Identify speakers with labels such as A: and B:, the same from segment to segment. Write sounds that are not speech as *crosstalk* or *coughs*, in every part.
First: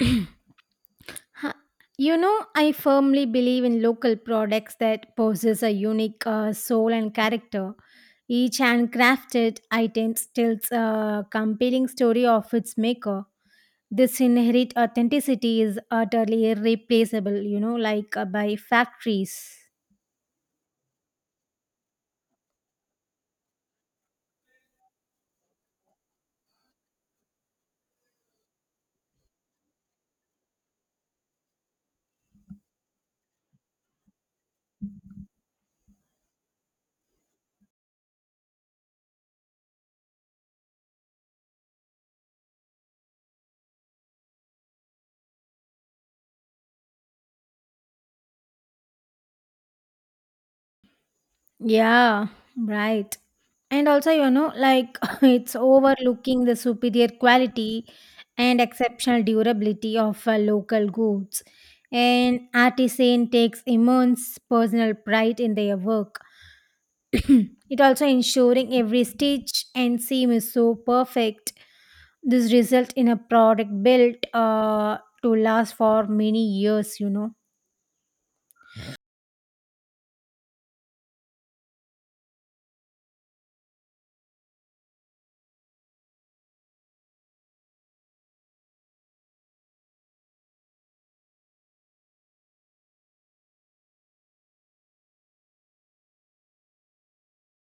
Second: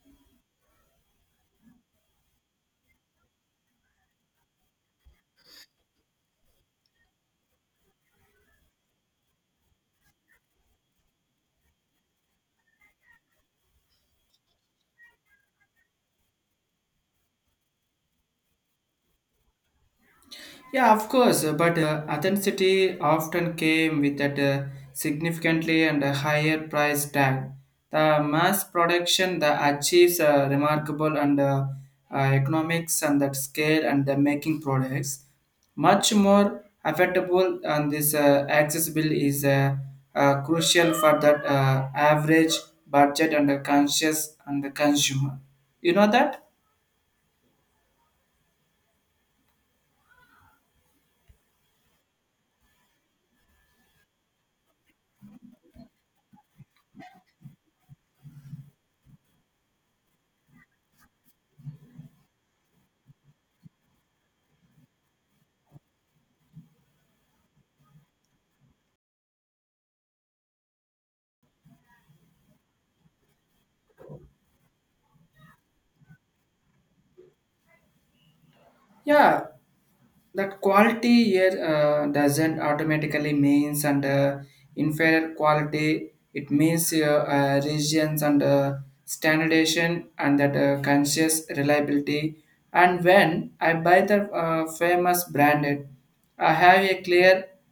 A: *clears throat* Huh. You know, I firmly believe in local products that possess a unique soul and character. Each handcrafted item tells a compelling story of its maker. This inherent authenticity is utterly irreplaceable, you know, like by factories.
B: Yeah, of course, but authenticity often came with that significantly and a higher price tag. The mass production that achieves remarkable and economics and that scale and the making products much more affordable and this accessible is crucial for that average budget and the conscious and the consumer. You know that?
A: Yeah, right. And also, you know, like *laughs* it's overlooking the superior quality and exceptional durability of local goods. An artisan takes immense personal pride in their work. *clears throat* It also ensuring every stitch and seam is so perfect. This result in a product built to last for many years.
B: Yeah, that quality here doesn't automatically means and inferior quality it means regions and standardization and that conscious reliability and when I buy the famous branded I have a clear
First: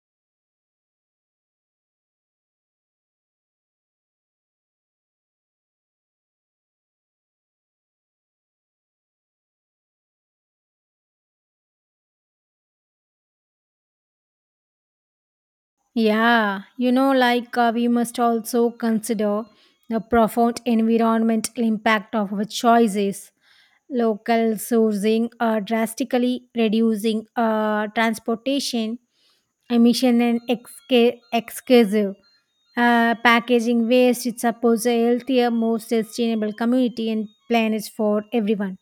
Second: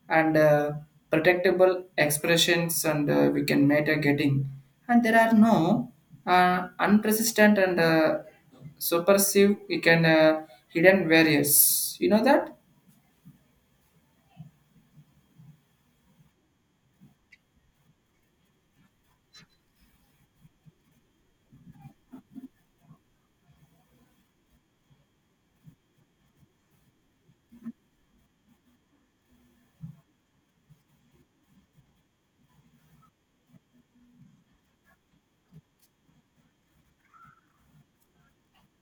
B: and protectable expressions and we can matter getting and there are no unprecedented and subversive we can hidden various you know that.
A: Yeah, you know, like we must also consider the profound environmental impact of our choices. Local sourcing, drastically reducing transportation emission and exclusive packaging waste. It supports a healthier, more sustainable community and planet for everyone.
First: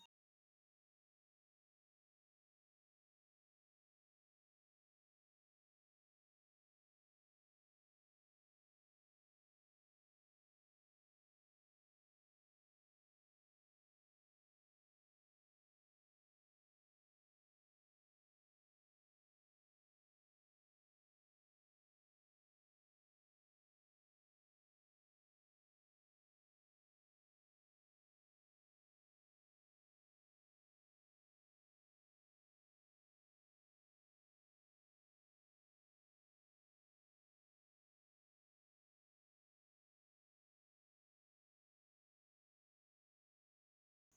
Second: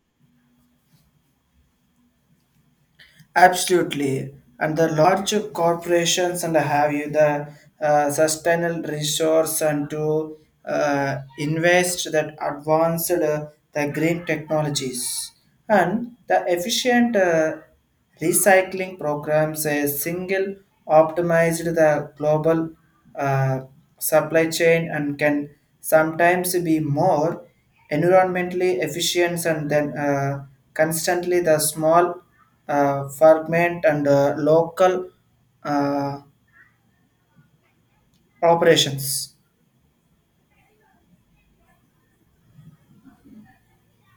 B: Absolutely, and the large corporations and have you the sustainable resource and to invest that advanced the green technologies and the efficient recycling programs. A single optimized the global uh, supply chain and can sometimes be more environmentally efficient and then constantly the small ferment and local uh, operations.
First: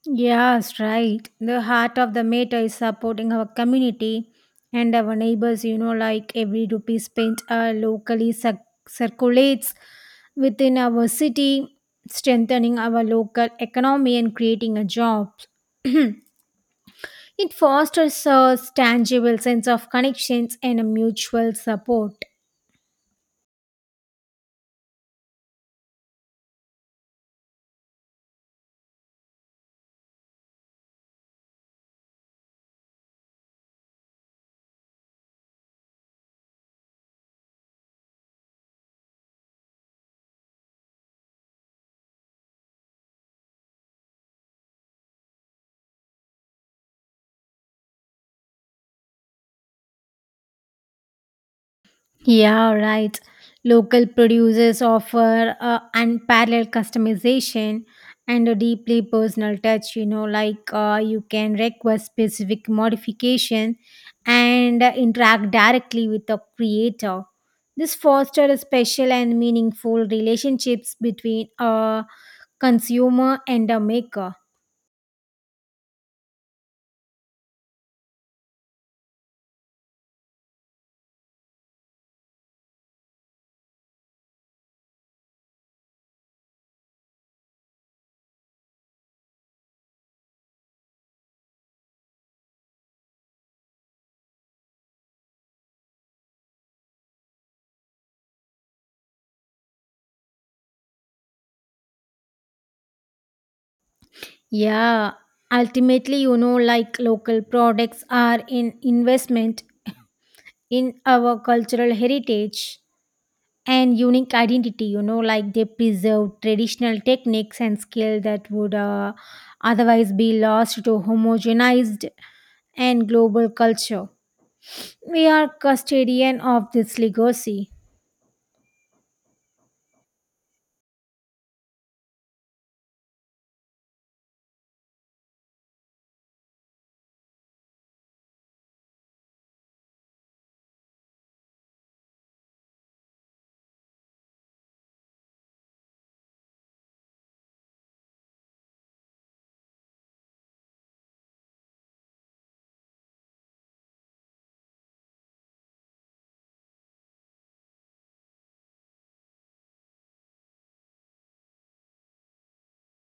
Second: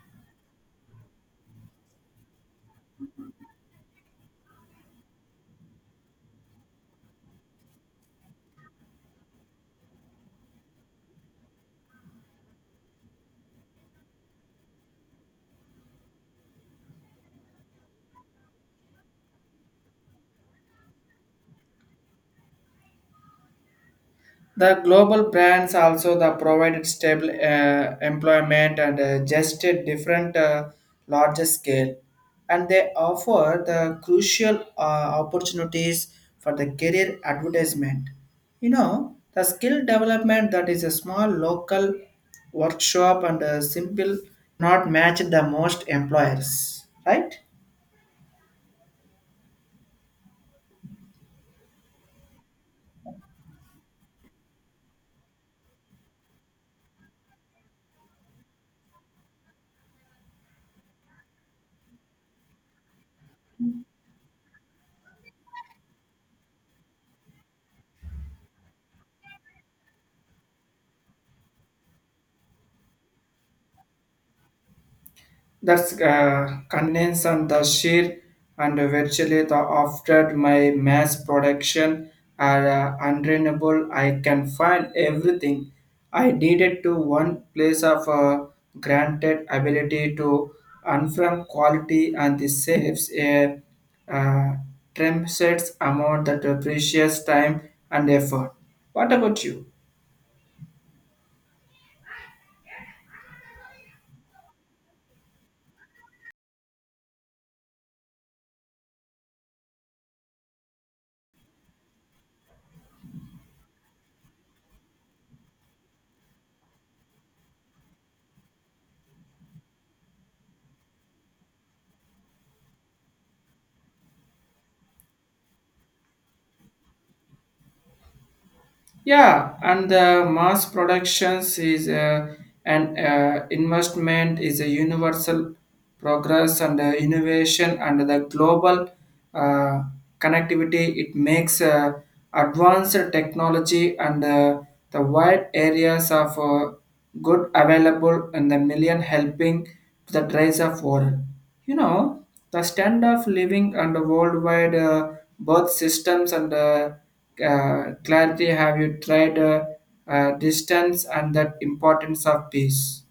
A: Yes, right. The heart of the matter is supporting our community and our neighbors. You know, like every rupee spent locally circulates within our city, strengthening our local economy and creating a job. *clears throat* It fosters a tangible sense of connections and a mutual support.
B: The global brands also the provided stable employment and just a different larger scale, and they offer the crucial opportunities for the career advertisement. You know the skill development that is a small local workshop and simple not match the most employers, right?
A: Yeah, right. Local producers offer unparalleled customization and a deeply personal touch. You know, like you can request specific modification and interact directly with the creator. This fosters a special and meaningful relationships between a consumer and a maker.
B: That's condense and the sheer and virtually the after my mass production are untrainable. I can find everything. I needed to one place of granted ability to unframe quality and this saves a uh, tremendous amount that precious time and effort. What about you?
A: Yeah, ultimately, you know, like local products are an investment in our cultural heritage and unique identity. You know, like they preserve traditional techniques and skill that would otherwise be lost to homogenized and global culture. We are custodian of this legacy.
B: Yeah, and the mass productions is an investment is a universal progress and innovation and the global uh, connectivity. It makes advanced technology and the wide areas of good available and the million helping to the rise of world. You know. The standard of living and the worldwide birth systems and clarity have you tried distance and that importance of peace?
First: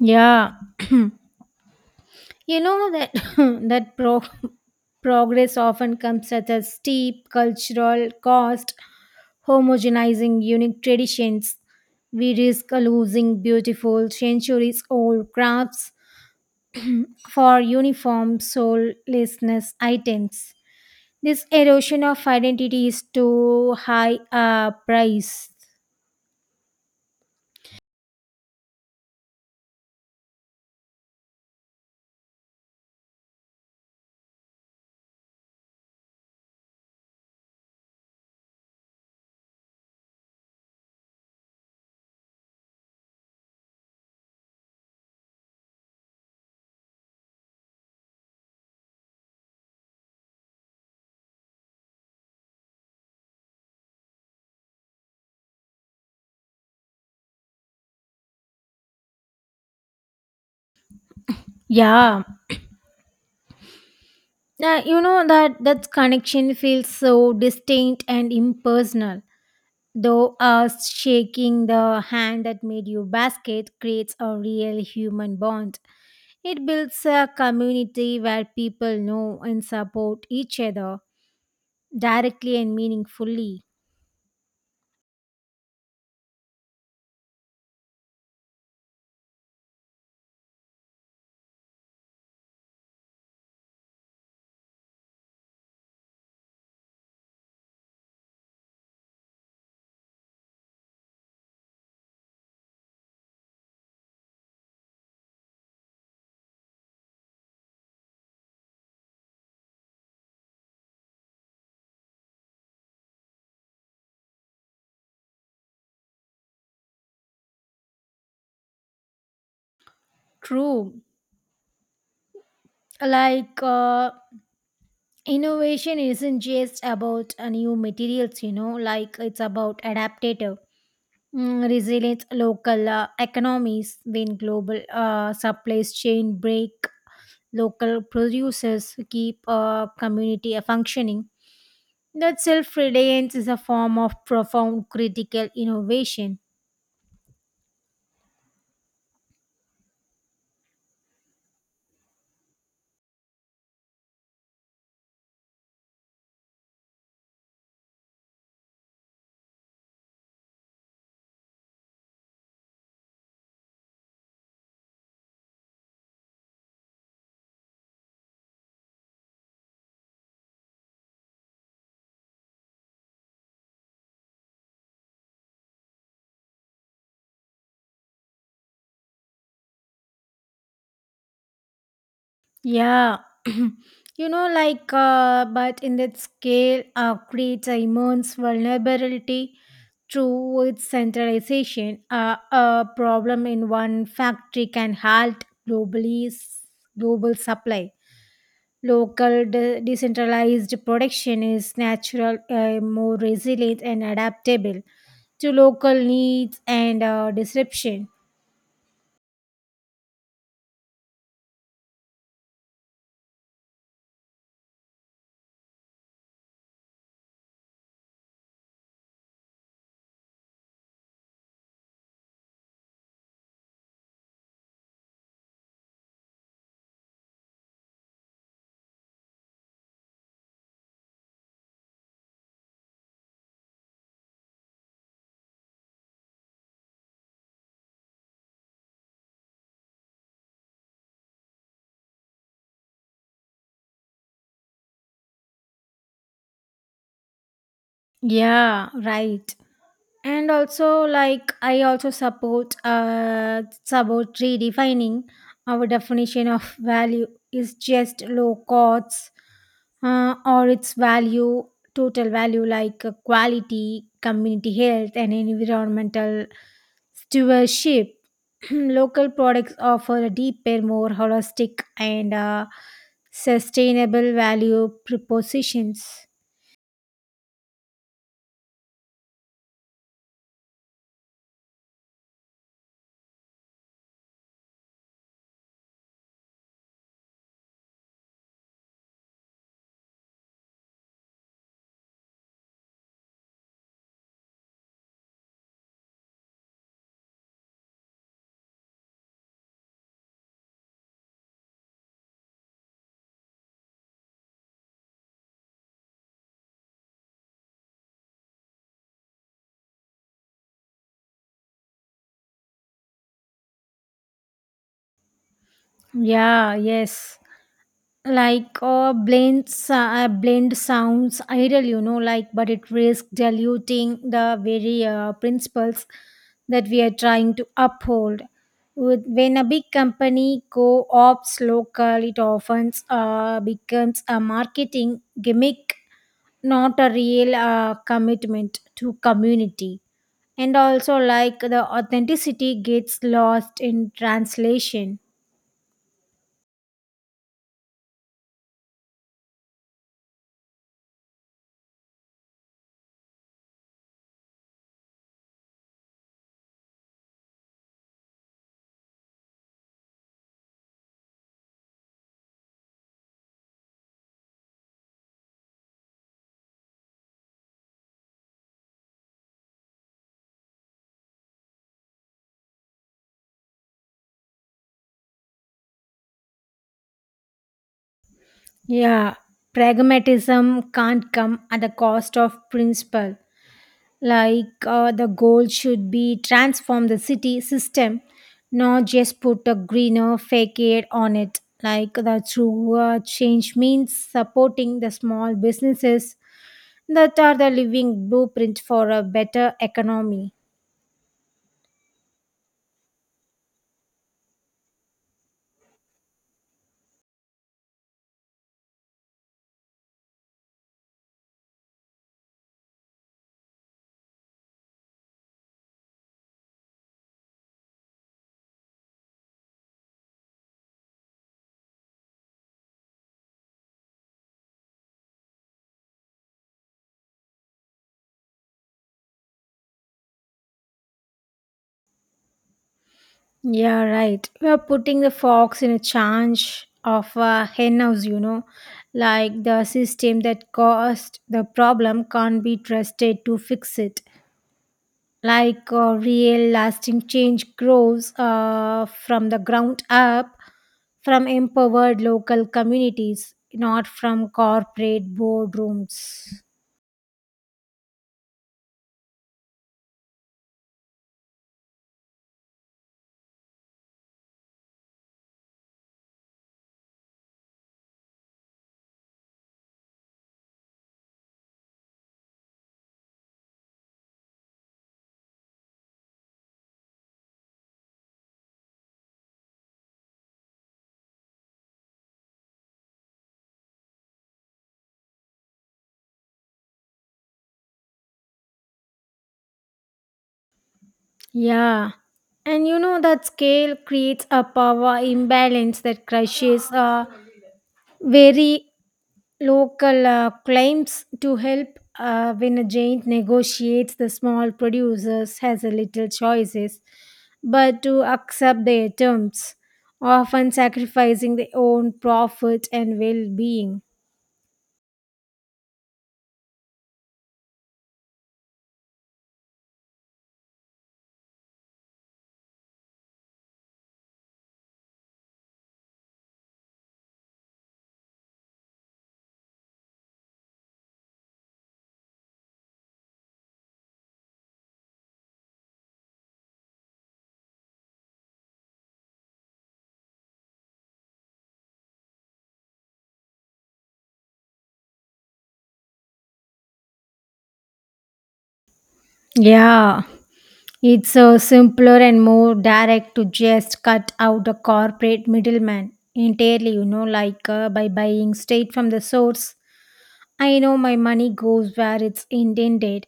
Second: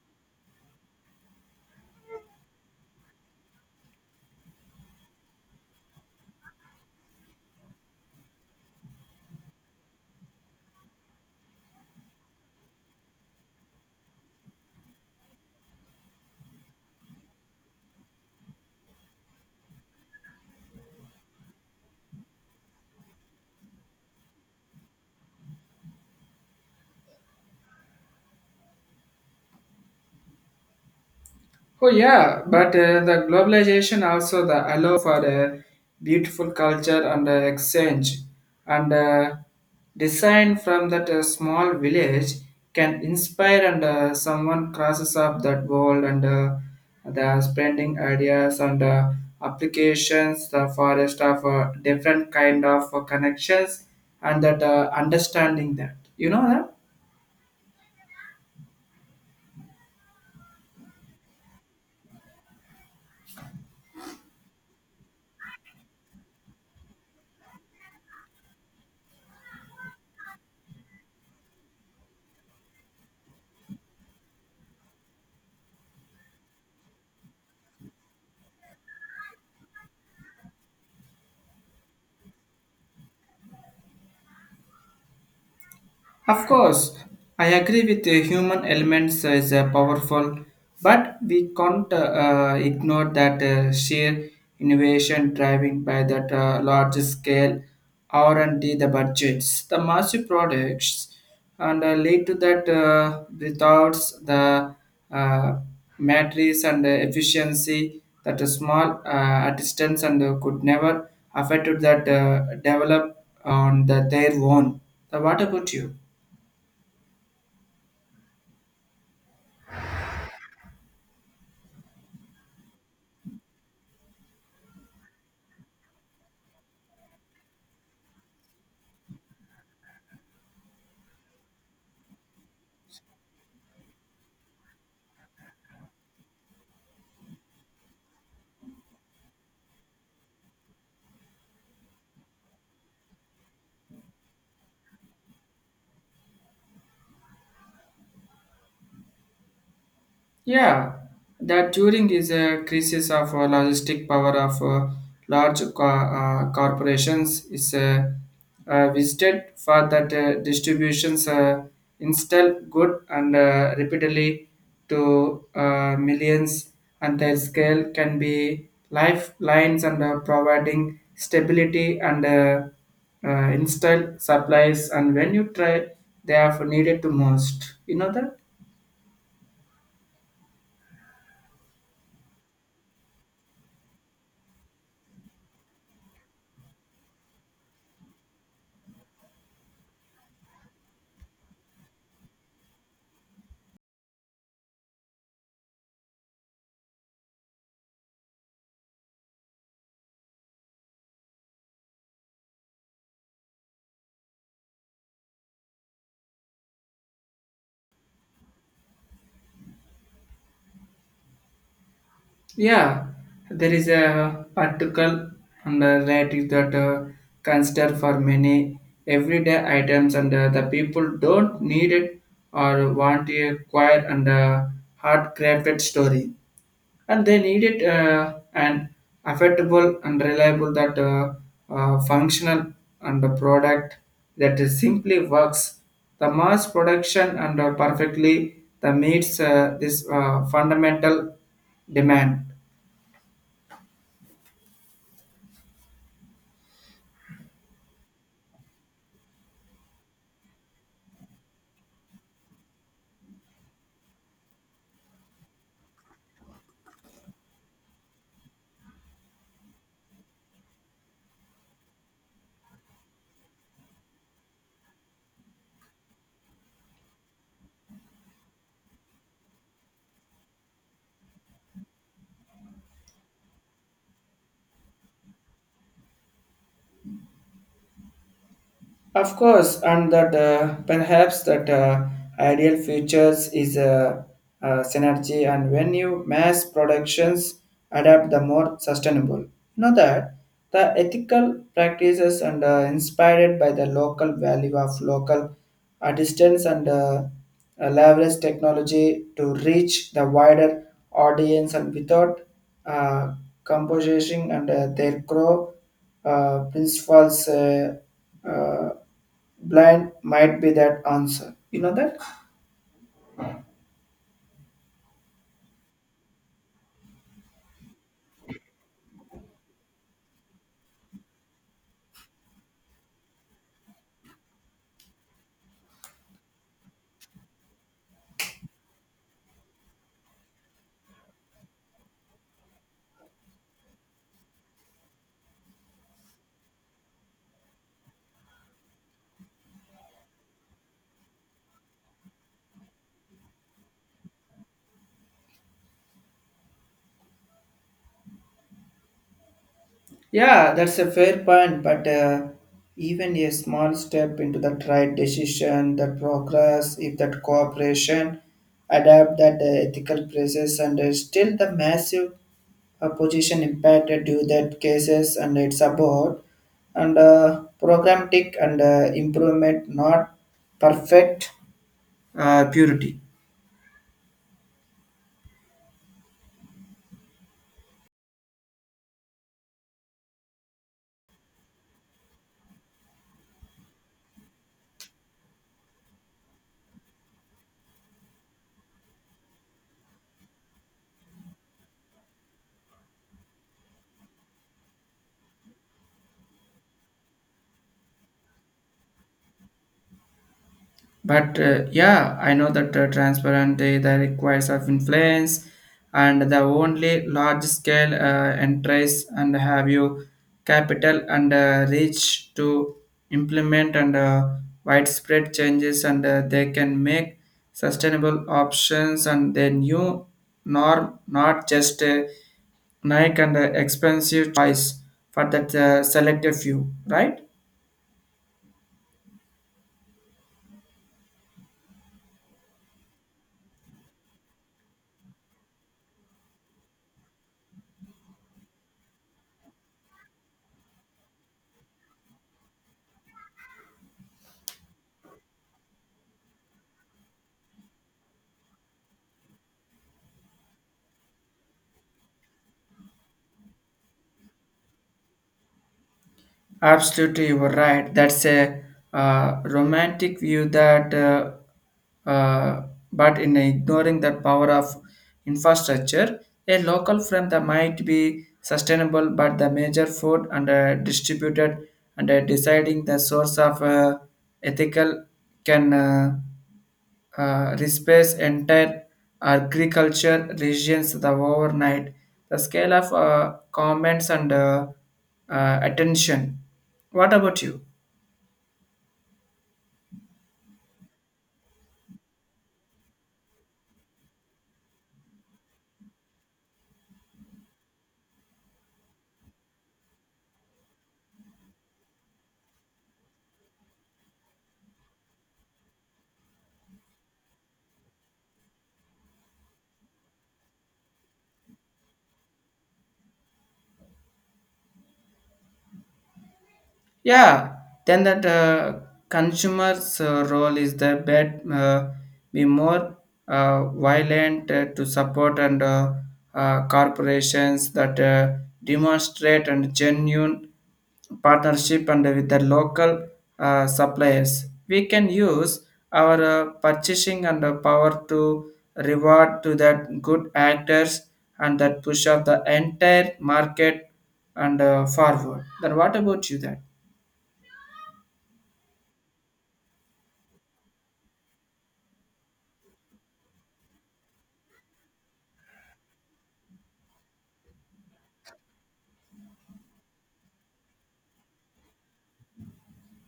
A: Yeah. *clears throat* You know that *laughs* that pro- progress often comes at a steep cultural cost, homogenizing unique traditions. We risk losing beautiful centuries old crafts for uniform soullessness items. This erosion of identity is too high a price.
B: Oh yeah, but the globalization also the allow for a beautiful culture and exchange and design from that small village can inspire and someone crosses up that world and the spreading ideas and applications the forest of different kind of connections and that understanding that you know that.
A: Yeah, you know that connection feels so distinct and impersonal. Though us shaking the hand that made you basket creates a real human bond. It builds a community where people know and support each other directly and meaningfully.
B: Of course, I agree with the human elements is powerful, but we can't ignore that sheer innovation driving by that large scale R&D, the budgets, the massive products, and lead to that without the uh, matrix and efficiency that a small distance and could never affect that develop on the, their own. What about you?
A: True. Like uh, innovation isn't just about new materials. You know, like it's about adaptive resilience local economies. When global supply chain break, local producers keep community functioning. That self-reliance is a form of profound critical innovation.
B: Yeah, that Turing is a crisis of logistic power of large corporations is visited for that distributions install good and repeatedly to millions and their scale can be lifelines and providing stability and install supplies and when you try they have needed to most you know that.
A: Yeah. *clears throat* But in that scale, creates a immense vulnerability through its centralization. A problem in one factory can halt global supply. Local decentralized production is natural, more resilient, and adaptable to local needs and disruption.
B: Yeah, there is a article under related that consider for many everyday items and the people don't need it or want a quiet and hard crafted story, and they need it and affordable and reliable that functional and the product that is simply works. The mass production and perfectly the meets this fundamental demand.
A: Yeah, right. And also, like, I also support. It's about redefining our definition of value. Is just low costs or its value, total value, like quality, community health and environmental stewardship. *clears throat* local products offer a deeper, more holistic and sustainable value propositions.
B: Of course, and that perhaps that ideal futures is a synergy, and when you mass productions adapt the more sustainable. You know that the ethical practices and inspired by the local value of local artisans and leverage technology to reach the wider audience and without uh, composition and their core principles. Uh, Blind might be that answer you know that.
A: Yeah, yes, like blend sounds ideal. You know, like, but it risks diluting the very principles that we are trying to uphold. With, when a big company co-ops local, it often becomes a marketing gimmick, not a real commitment to community. And also, like, the authenticity gets lost in translation.
B: Yeah, that's a fair point but even a small step into that right decision that progress if that cooperation adapt that ethical process and still the massive opposition impacted due that cases and it's about and programmatic and improvement not perfect purity.
A: Yeah, pragmatism can't come at the cost of principle. The goal should be transform the city system, not just put a greener facade on it. Like the true change means supporting the small businesses that are the living blueprint for a better economy.
B: But yeah, I know that transparent they requires of influence and the only large scale enterprise and have you capital and reach to implement and widespread changes and they can make sustainable options and the new norm not just Nike and expensive choice for that selective few, right?
A: Yeah, right. We are putting the fox in a charge of a hen house, you know, like the system that caused the problem can't be trusted to fix it. Real lasting change grows from the ground up, from empowered local communities, not from corporate boardrooms.
B: Absolutely, you were right. That's a romantic view that, uh, but in ignoring the power of infrastructure, a local firm that might be sustainable, but the major food and distributed and deciding the source of ethical can replace entire agriculture regions the overnight. The scale of comments and attention. What about you?
A: Yeah. And you know that scale creates a power imbalance that crushes very local claims to help. When a giant negotiates, the small producers has a little choices but to accept their terms, often sacrificing their own profit and well-being.
B: Yeah, then that consumer's role is the bet be more violent to support and corporations that demonstrate and genuine partnership and with the local suppliers. We can use our purchasing and power to reward to that good actors and that push up the entire market and forward. Then what about you? That.
A: Yeah, it's simpler and more direct to just cut out the corporate middleman entirely, you know, like by buying straight from the source. I know my money goes where it's intended,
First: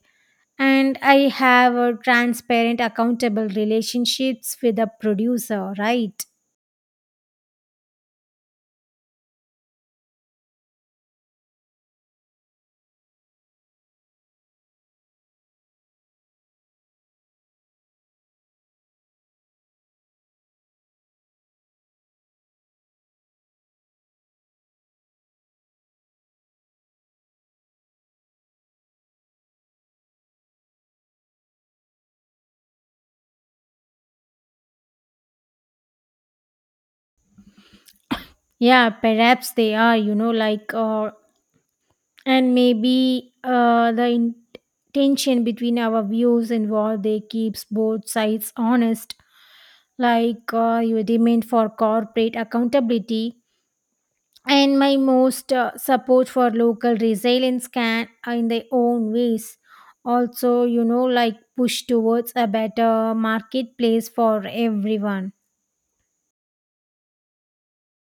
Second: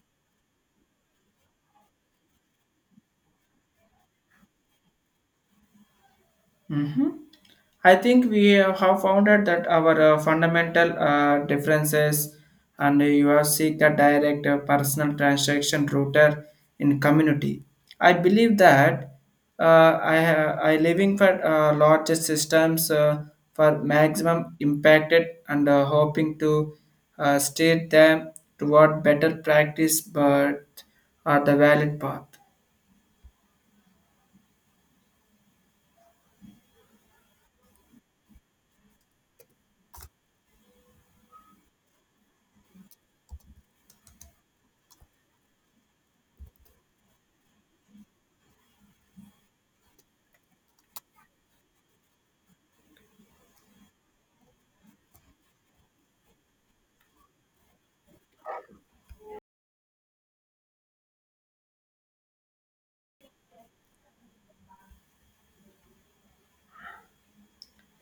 A: and I have a transparent, accountable relationships with the producer, right?
B: Mm. I think we have found out that our fundamental differences and you have seek a direct personal transaction router in community. I believe that I living for larger systems for maximum impacted and hoping to steer them toward better practice but are the valid path.
A: Yeah, perhaps they are, you know, like and maybe the tension between our views involved they keeps both sides honest, like your demand for corporate accountability and my most support for local resilience can in their own ways also, you know, like push towards a better marketplace for everyone.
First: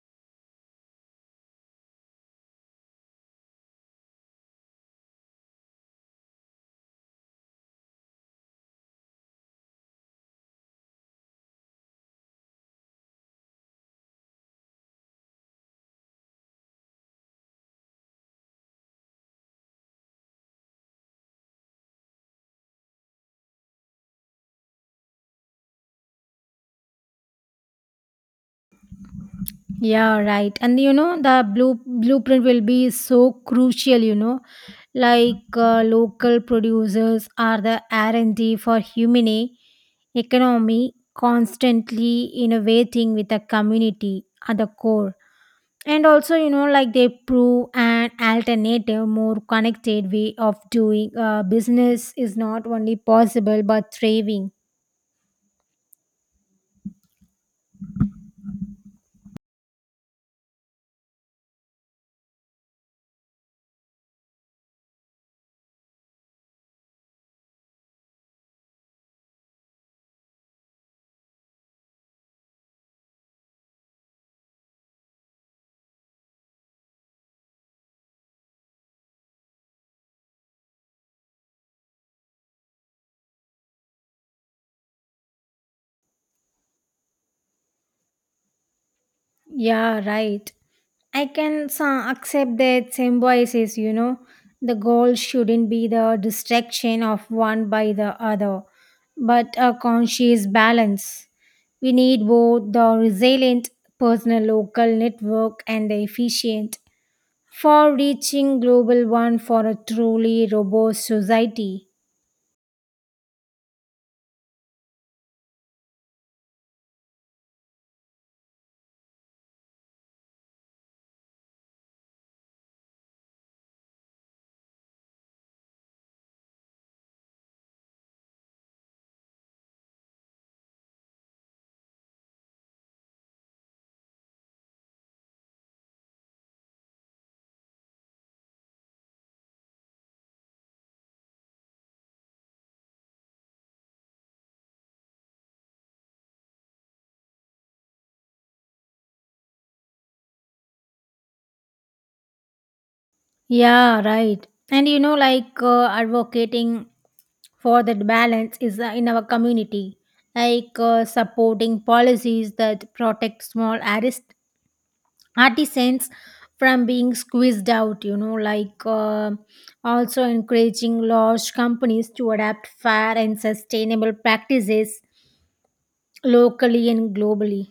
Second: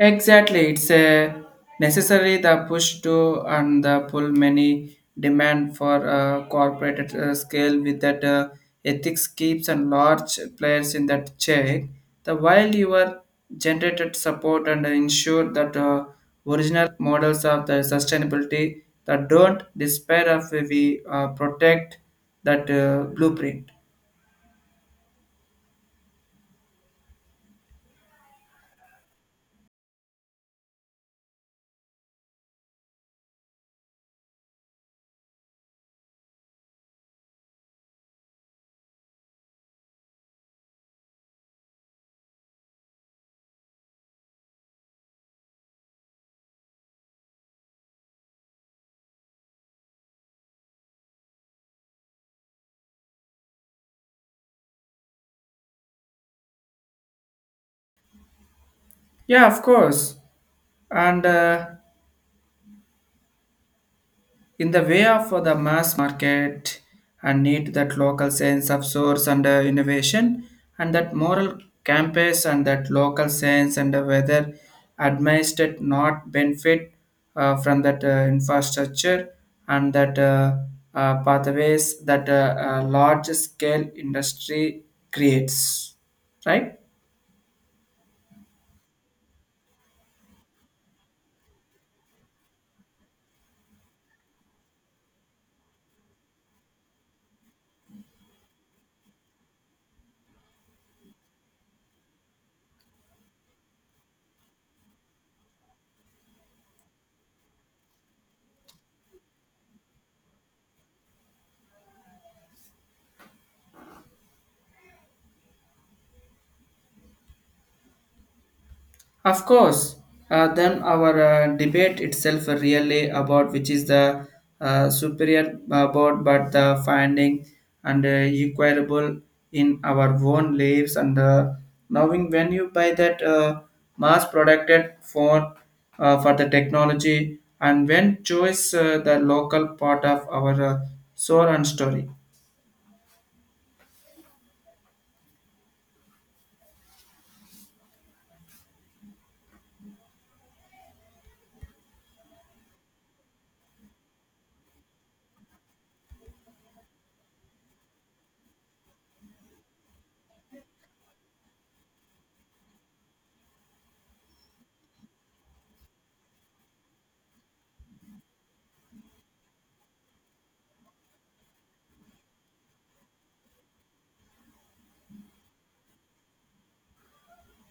B: Exactly, it's a necessary the push to and the pull many demand for corporate scale with that ethics keeps and large players in that check. The while you are generated support and ensure that original models of the sustainability that don't despair of we protect that blueprint.
A: Yeah, right. And you know, the blueprint will be so crucial, you know. Local producers are the R&D for human economy, constantly innovating with the community at the core. And also, you know, like they prove an alternative, more connected way of doing business is not only possible but thriving.
B: Yeah, of course, and. In the way of the mass market and need that local sense of source and innovation and that moral campus and that local sense and whether administered not benefit from that infrastructure and that pathways that large scale industry creates right.
A: Yeah, right. I can accept that symbiosis, you know, the goal shouldn't be the distraction of one by the other, but a conscious balance. We need both the resilient personal local network and the efficient for reaching global one for a truly robust society.
B: Of course, then our debate itself really about which is the superior board, but the finding and equitable in our own lives and knowing when you buy that mass producted for the technology and when choose the local part of our soul and story.
A: Yeah, right. And you know, like advocating for that balance is in our community, like supporting policies that protect small artist artisans from being squeezed out. You know, like also encouraging large companies to adapt fair and sustainable practices locally and globally.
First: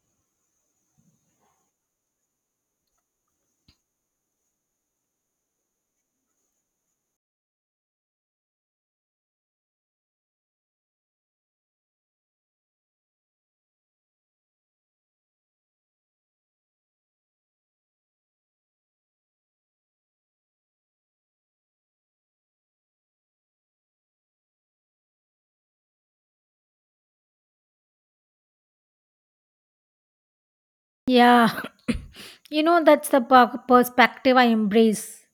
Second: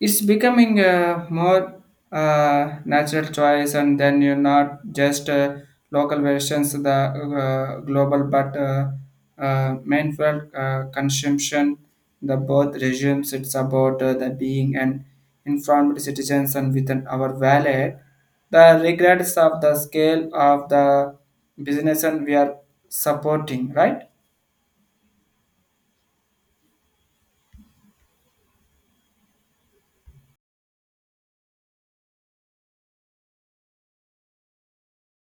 B: It's becoming a more natural choice and then you're not just local versions of the global but mindful consumption the both regimes it's about the being and informed citizens and within our wallet the regrets of the scale of the business and we are supporting right.
A: Yeah. *coughs* You know that's the perspective I embrace.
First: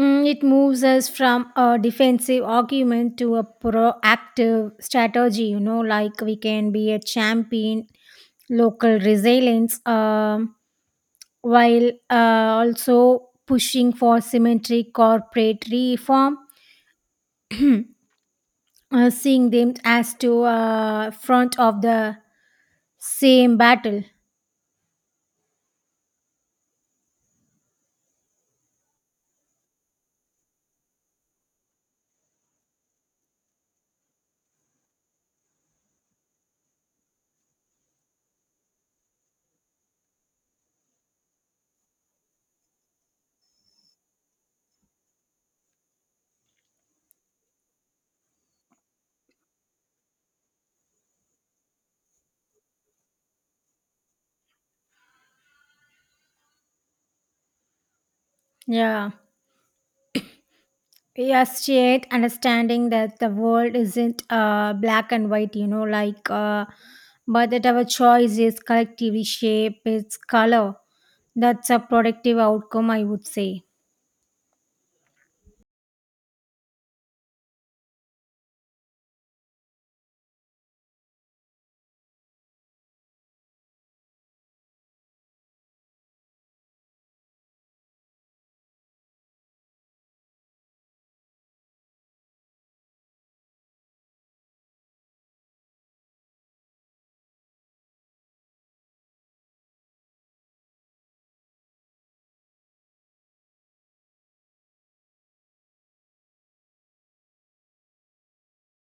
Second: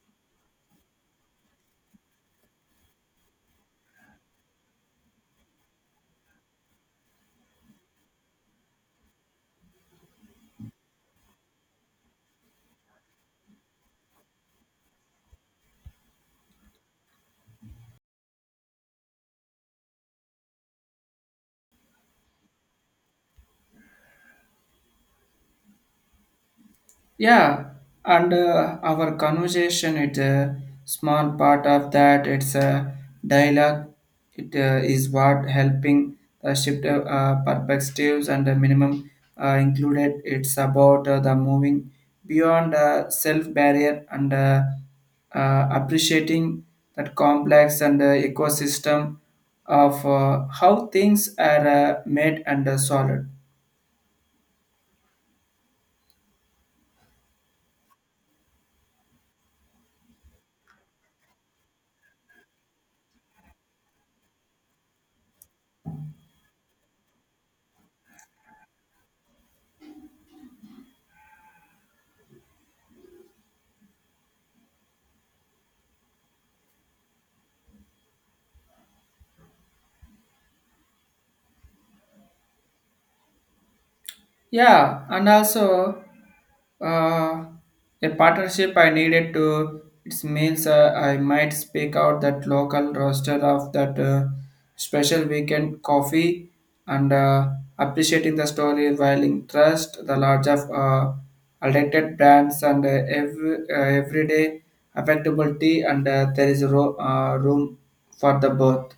A: It moves us from a defensive argument to a proactive strategy, you know, like we can be a champion, local resilience, while also pushing for symmetric corporate reform, *clears throat* seeing them as to front of the same battle.
B: Yeah, and our conversation is a small part of that. It's a dialogue. It is what helping shift perspectives and the minimum included. It's about the moving beyond self barrier and appreciating that complex and ecosystem of how things are made and solid.
A: Yeah. Yes, yet understanding that the world isn't black and white, you know, but that our choices collectively shape its color. That's a productive outcome, I would say.
B: Yeah, and also uh, a partnership I needed to. It means I might speak out that local roster of that special weekend coffee and appreciating the story while in trust the large of alternated brands and every everyday affectability and there is room for the both.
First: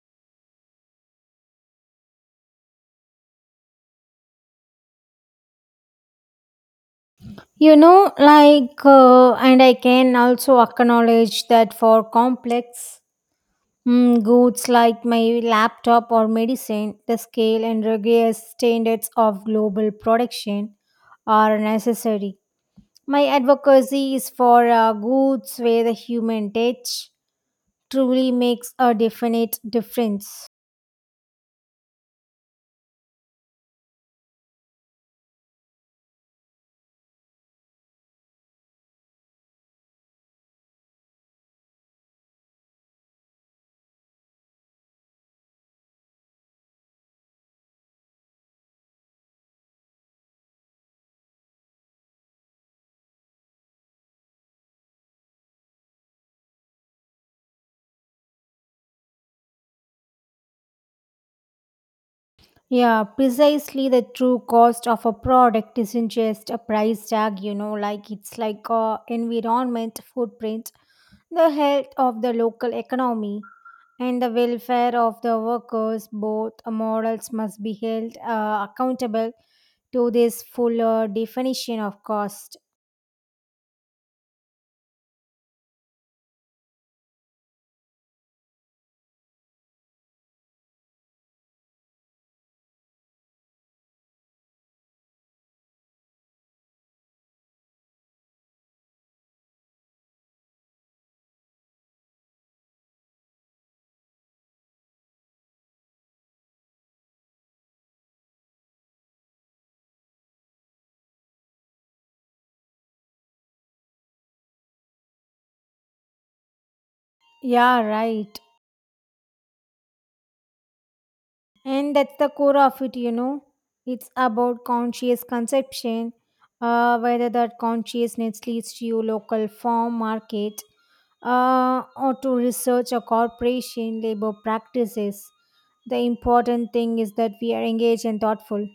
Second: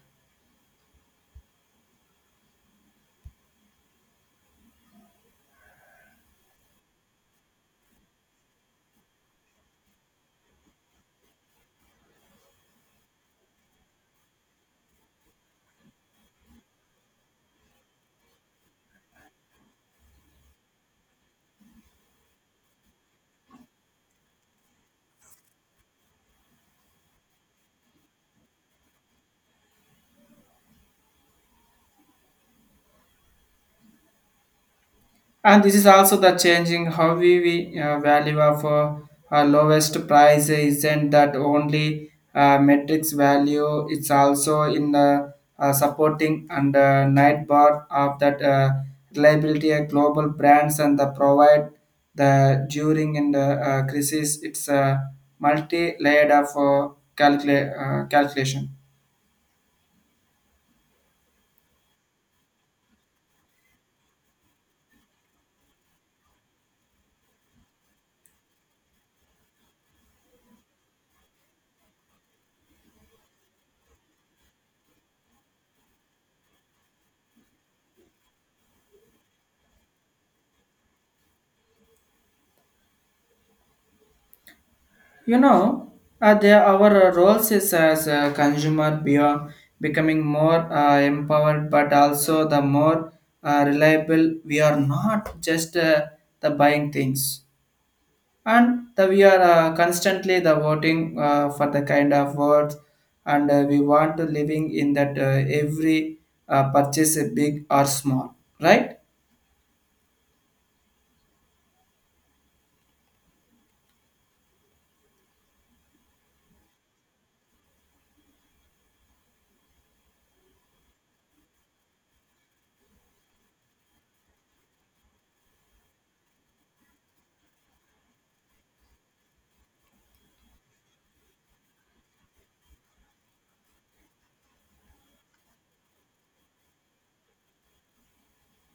A: You know, like and I can also acknowledge that for complex goods like my laptop or medicine, the scale and rigorous standards of global production are necessary. My advocacy is for goods where the human touch truly makes a definite difference.
B: And this is also the changing how we value of lowest price isn't that only metrics value. It's also in the supporting and night bar of that reliability of global brands and the provide the during and the crisis. It's a multi-layered of calcula- calculation.
A: Yeah, precisely the true cost of a product isn't just a price tag, you know, like it's like a environment footprint, the health of the local economy and the welfare of the workers. Both models must be held accountable to this fuller definition of cost.
B: You know, there our roles is as a consumer beyond becoming more empowered, but also the more reliable. We are not just the buying things, and the, we are constantly the voting for the kind of words, and we want to living in that every purchase, big or small, right?
A: Yeah, right. And that's the core of it, you know. It's about conscious conception, whether that consciousness leads to your local farm market or to research or corporation labor practices. The important thing is that we are engaged and thoughtful.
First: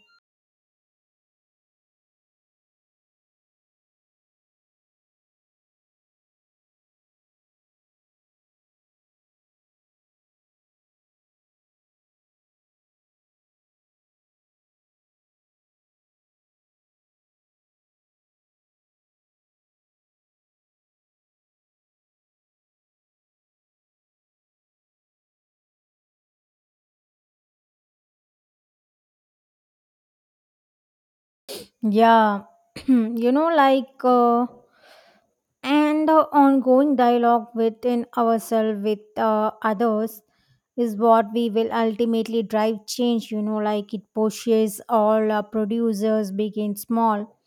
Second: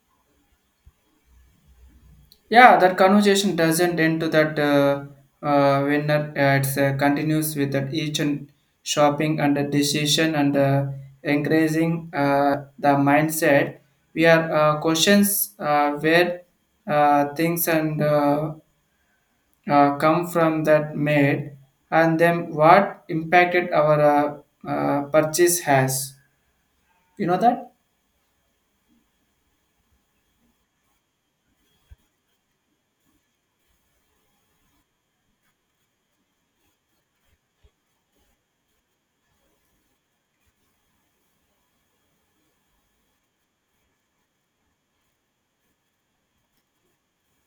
B: Yeah, that conversation doesn't end to that when it continues with that each and shopping and the decision and increasing the mindset. We are questions where things and come from that made and then what impacted our purchase has. You know that?
A: Yeah. *clears throat* you know, like, uh, and the ongoing dialogue within ourselves with others is what we will ultimately drive change, you know, like it pushes all our producers, big and small,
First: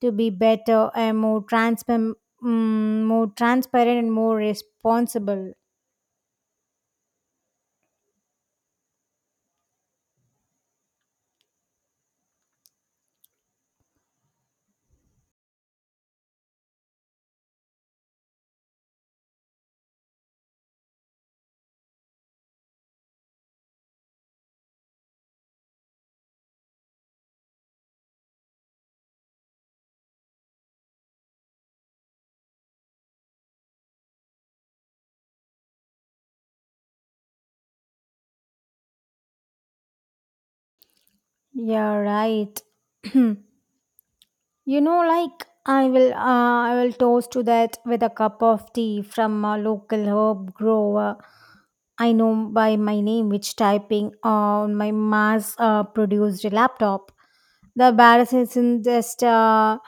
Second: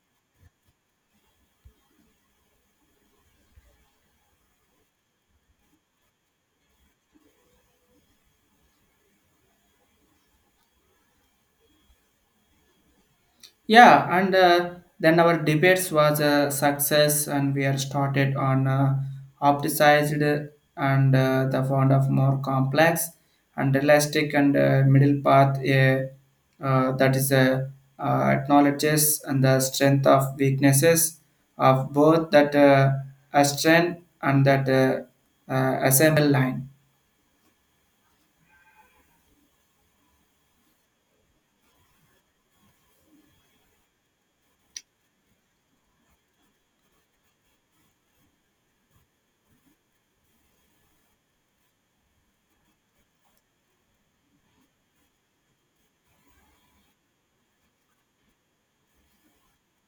A: to be better and more transparent, more transparent and more responsible.
B: Yeah, and then our debates was a success, and we are started on opticized and the font of more complex and realistic and middle path. That is acknowledges and the strength of weaknesses of both that a strength and that assemble line.
A: Yeah, right. *clears throat* You know, like I will toast to that with a cup of tea from a local herb grower. I know by my name, which typing on my mass produced laptop. The barrel isn't just a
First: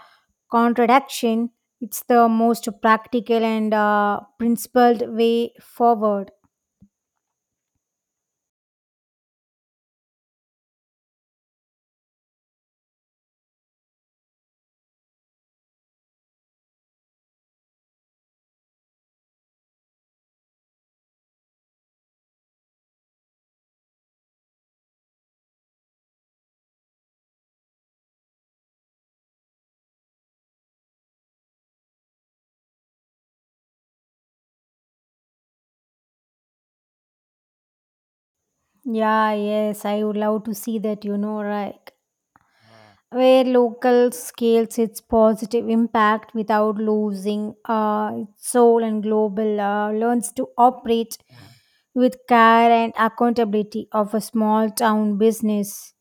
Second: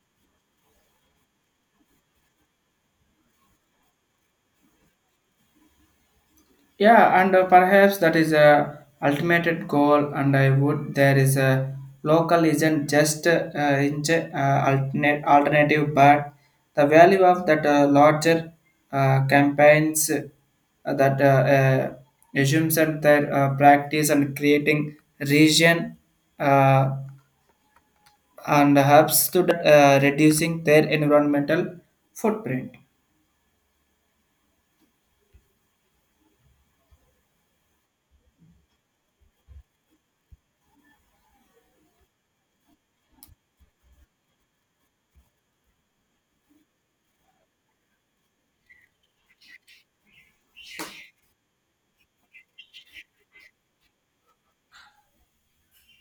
A: contradiction; it's the most practical and principled way forward.
B: Yeah, and perhaps that is a ultimate goal. And I would there is a local isn't just alternate alternative, but the value of that larger campaigns that assumes and their practice and creating region uh, and helps to reducing their environmental footprint.
A: Yeah, yes, I would love to see that. You know, right? Where local scales its positive impact without losing its soul, and global learns to operate with care and accountability of a small town business.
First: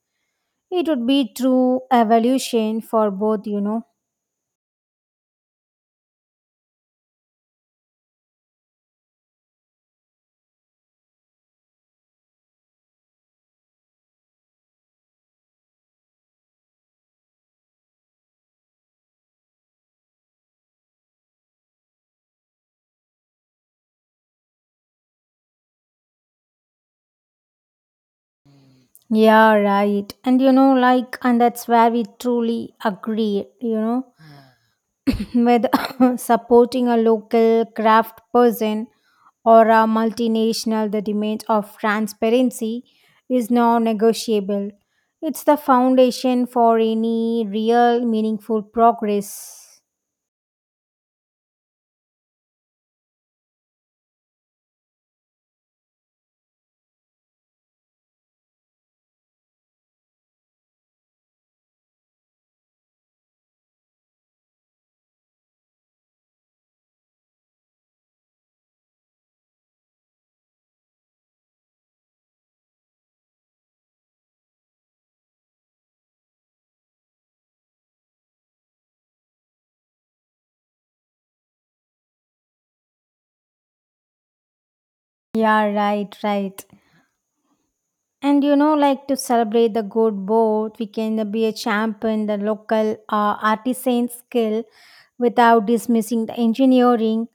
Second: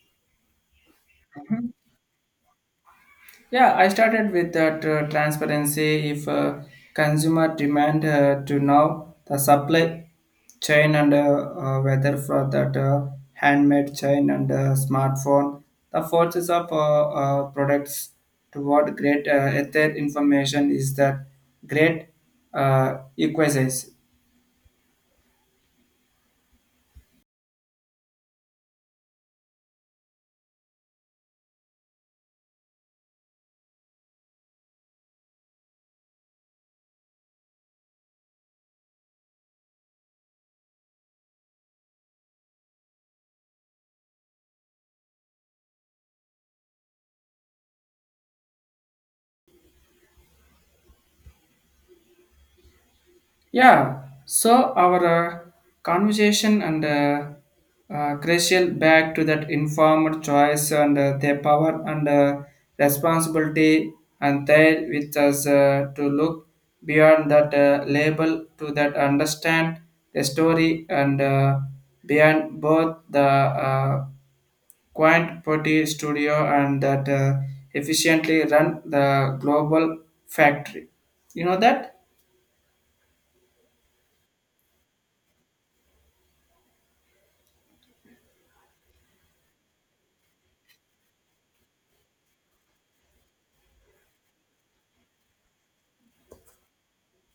A: It would be true evolution for both, you
B: Yeah,
A: know.
B: I started with that transparency. If consumer demand to know the supply chain and whether for that handmade chain and smartphone, the forces of products toward great ether information is that great equities.
A: Yeah, right. And you know, like, and that's where we truly agree, you know. *coughs* with *laughs* *coughs* supporting a local craft person or a multinational, the demand of transparency is non negotiable. It's the foundation for any real meaningful progress.
B: Yeah, so our conversation and crucial back to that informed choice and their power and responsibility and there with us to look beyond that label to that understand the story and beyond both the quaint pretty studio and that efficiently run the global factory. You know that?
A: Yeah, right, right. And you know, like to celebrate the good both, we can be a champion, the local artisan skill without dismissing the engineering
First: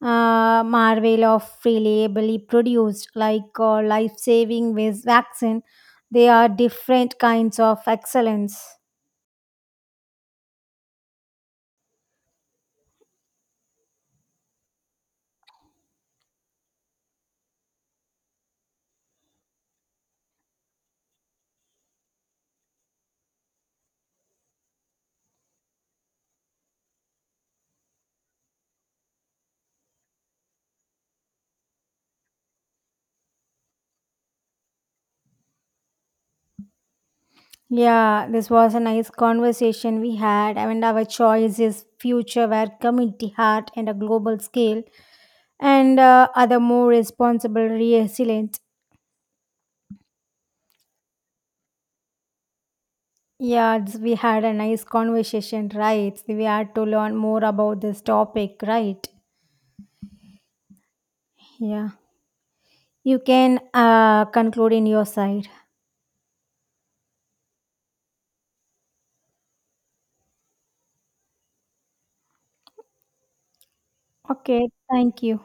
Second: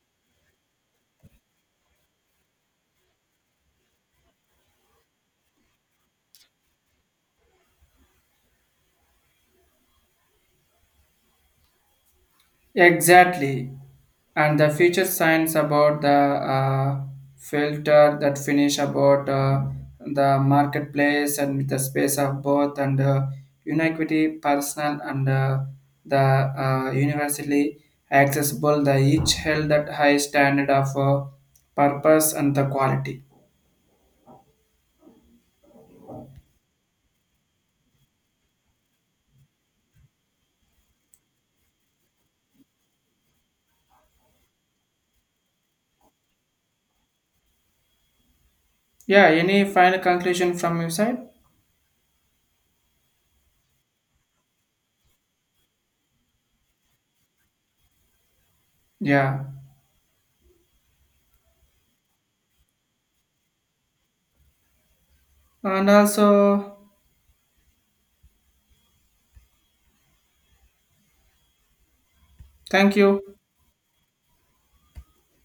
A: marvel of reliably produced, like life saving with vaccine. They are different kinds of excellence.
B: Exactly. And the future science about the filter that finish about the marketplace and with the space of both and inequity, personal and the universally accessible, the each held that high standard of purpose and the quality.
A: Yeah, this was a nice conversation we had. I mean, our choice is future where community heart and a global scale and other more responsible, resilient.
B: Yeah, any final conclusion from your side?
A: Yeah, it's- we had a nice conversation, right? We had to learn more about this topic, right?
B: Yeah.
A: Yeah. You can conclude in your side.
B: And also, thank you.
A: Okay, thank you.